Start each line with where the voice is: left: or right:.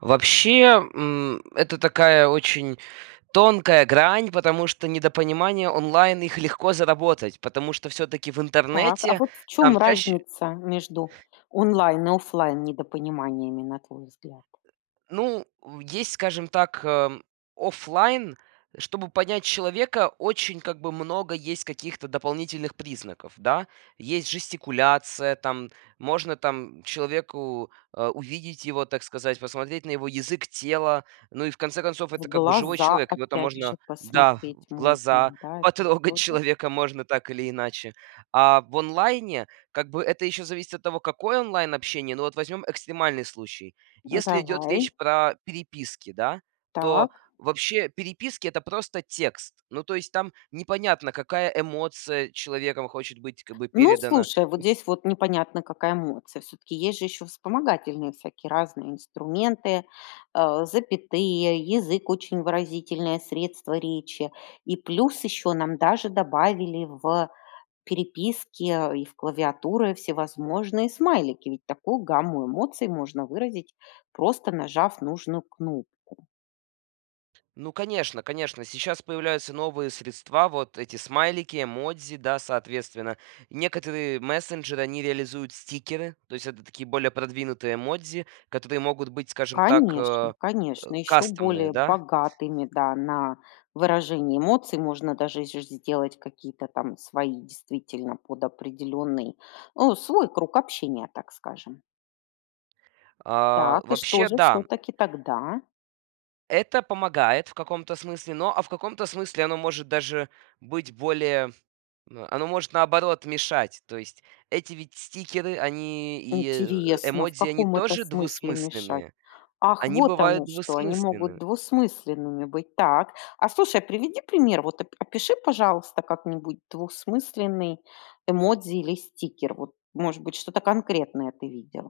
right: Вообще, м, это такая очень тонкая грань, потому что недопонимания онлайн, их легко заработать, потому что всё-таки в
left: Так, а
right: интернете
left: вот в
right: там
left: чём
right: чаще
left: разница между онлайн и оффлайн недопониманиями, на твой взгляд?
right: Ну, у есть, скажем так, эм, офлайн. Чтобы понять человека, очень, как бы, много есть каких-то дополнительных признаков, да? Есть жестикуляция, там можно, там, человеку, а, увидеть его, так сказать, посмотреть на его язык тела. Ну и в конце концов,
left: В
right: это, как бы, живой
left: глаза,
right: человек. Его там
left: опять же,
right: можно, да, в
left: посмотреть
right: в глаза,
left: можно, да, это же
right: потрогать
left: тоже
right: человека можно так или иначе. А в онлайне, как бы, это ещё зависит от того, какое онлайн-общение. Ну вот возьмём экстремальный случай.
left: М,
right: Если идёт
left: давай.
right: речь про переписки, да, то
left: Так.
right: вообще переписки- это просто текст. Ну то есть там непонятно, какая эмоция человеком хочет быть, как бы,
left: Ну,
right: передана.
left: слушай, вот
right: М.
left: здесь вот непонятно, какая эмоция. Всё-таки есть же ещё вспомогательные всякие разные инструменты, э, запятые. Язык- очень выразительное средство речи. И плюс ещё нам даже добавили в переписке и в клавиатуры всевозможные смайлики. Ведь такую гамму эмоций можно выразить, просто нажав нужную кнопку.
right: Ну, конечно конечно, сейчас появляются новые средства. Вот эти смайлики, эмодзи, да, соответственно, некоторые мессенджеры, они реализуют стикеры. То есть это такие более продвинутые эмодзи, которые могут быть, скажем так,
left: Конечно,
right: э, э,
left: конечно. Ещё
right: кастомные,
left: более
right: да?
left: богатыми, да, на выражение эмоций можно даже и же сделать какие-то там свои, действительно, под определённый, о, свой круг общения, так скажем.
right: А,
left: Так, и что
right: вообще,
left: же
right: да, м.
left: всё-таки тогда?
right: Это помогает в каком-то смысле, но а в каком-то смысле оно может даже быть более но оно может, наоборот, мешать. То есть эти ведь стикеры, они и, э,
left: Интересно, в
right: эмодзи, они
left: каком это
right: тоже
left: смысле мешать?
right: двусмысленные.
left: Ах,
right: Они
left: вот
right: бывают
left: оно что! Они могут
right: двусмысленные.
left: двусмысленными быть. Так. А, слушай, приведи пример. Вот, оп опиши, пожалуйста, как-нибудь двухсмысленный эмодзи или стикер. Вот, может быть, что-то конкретное ты видел.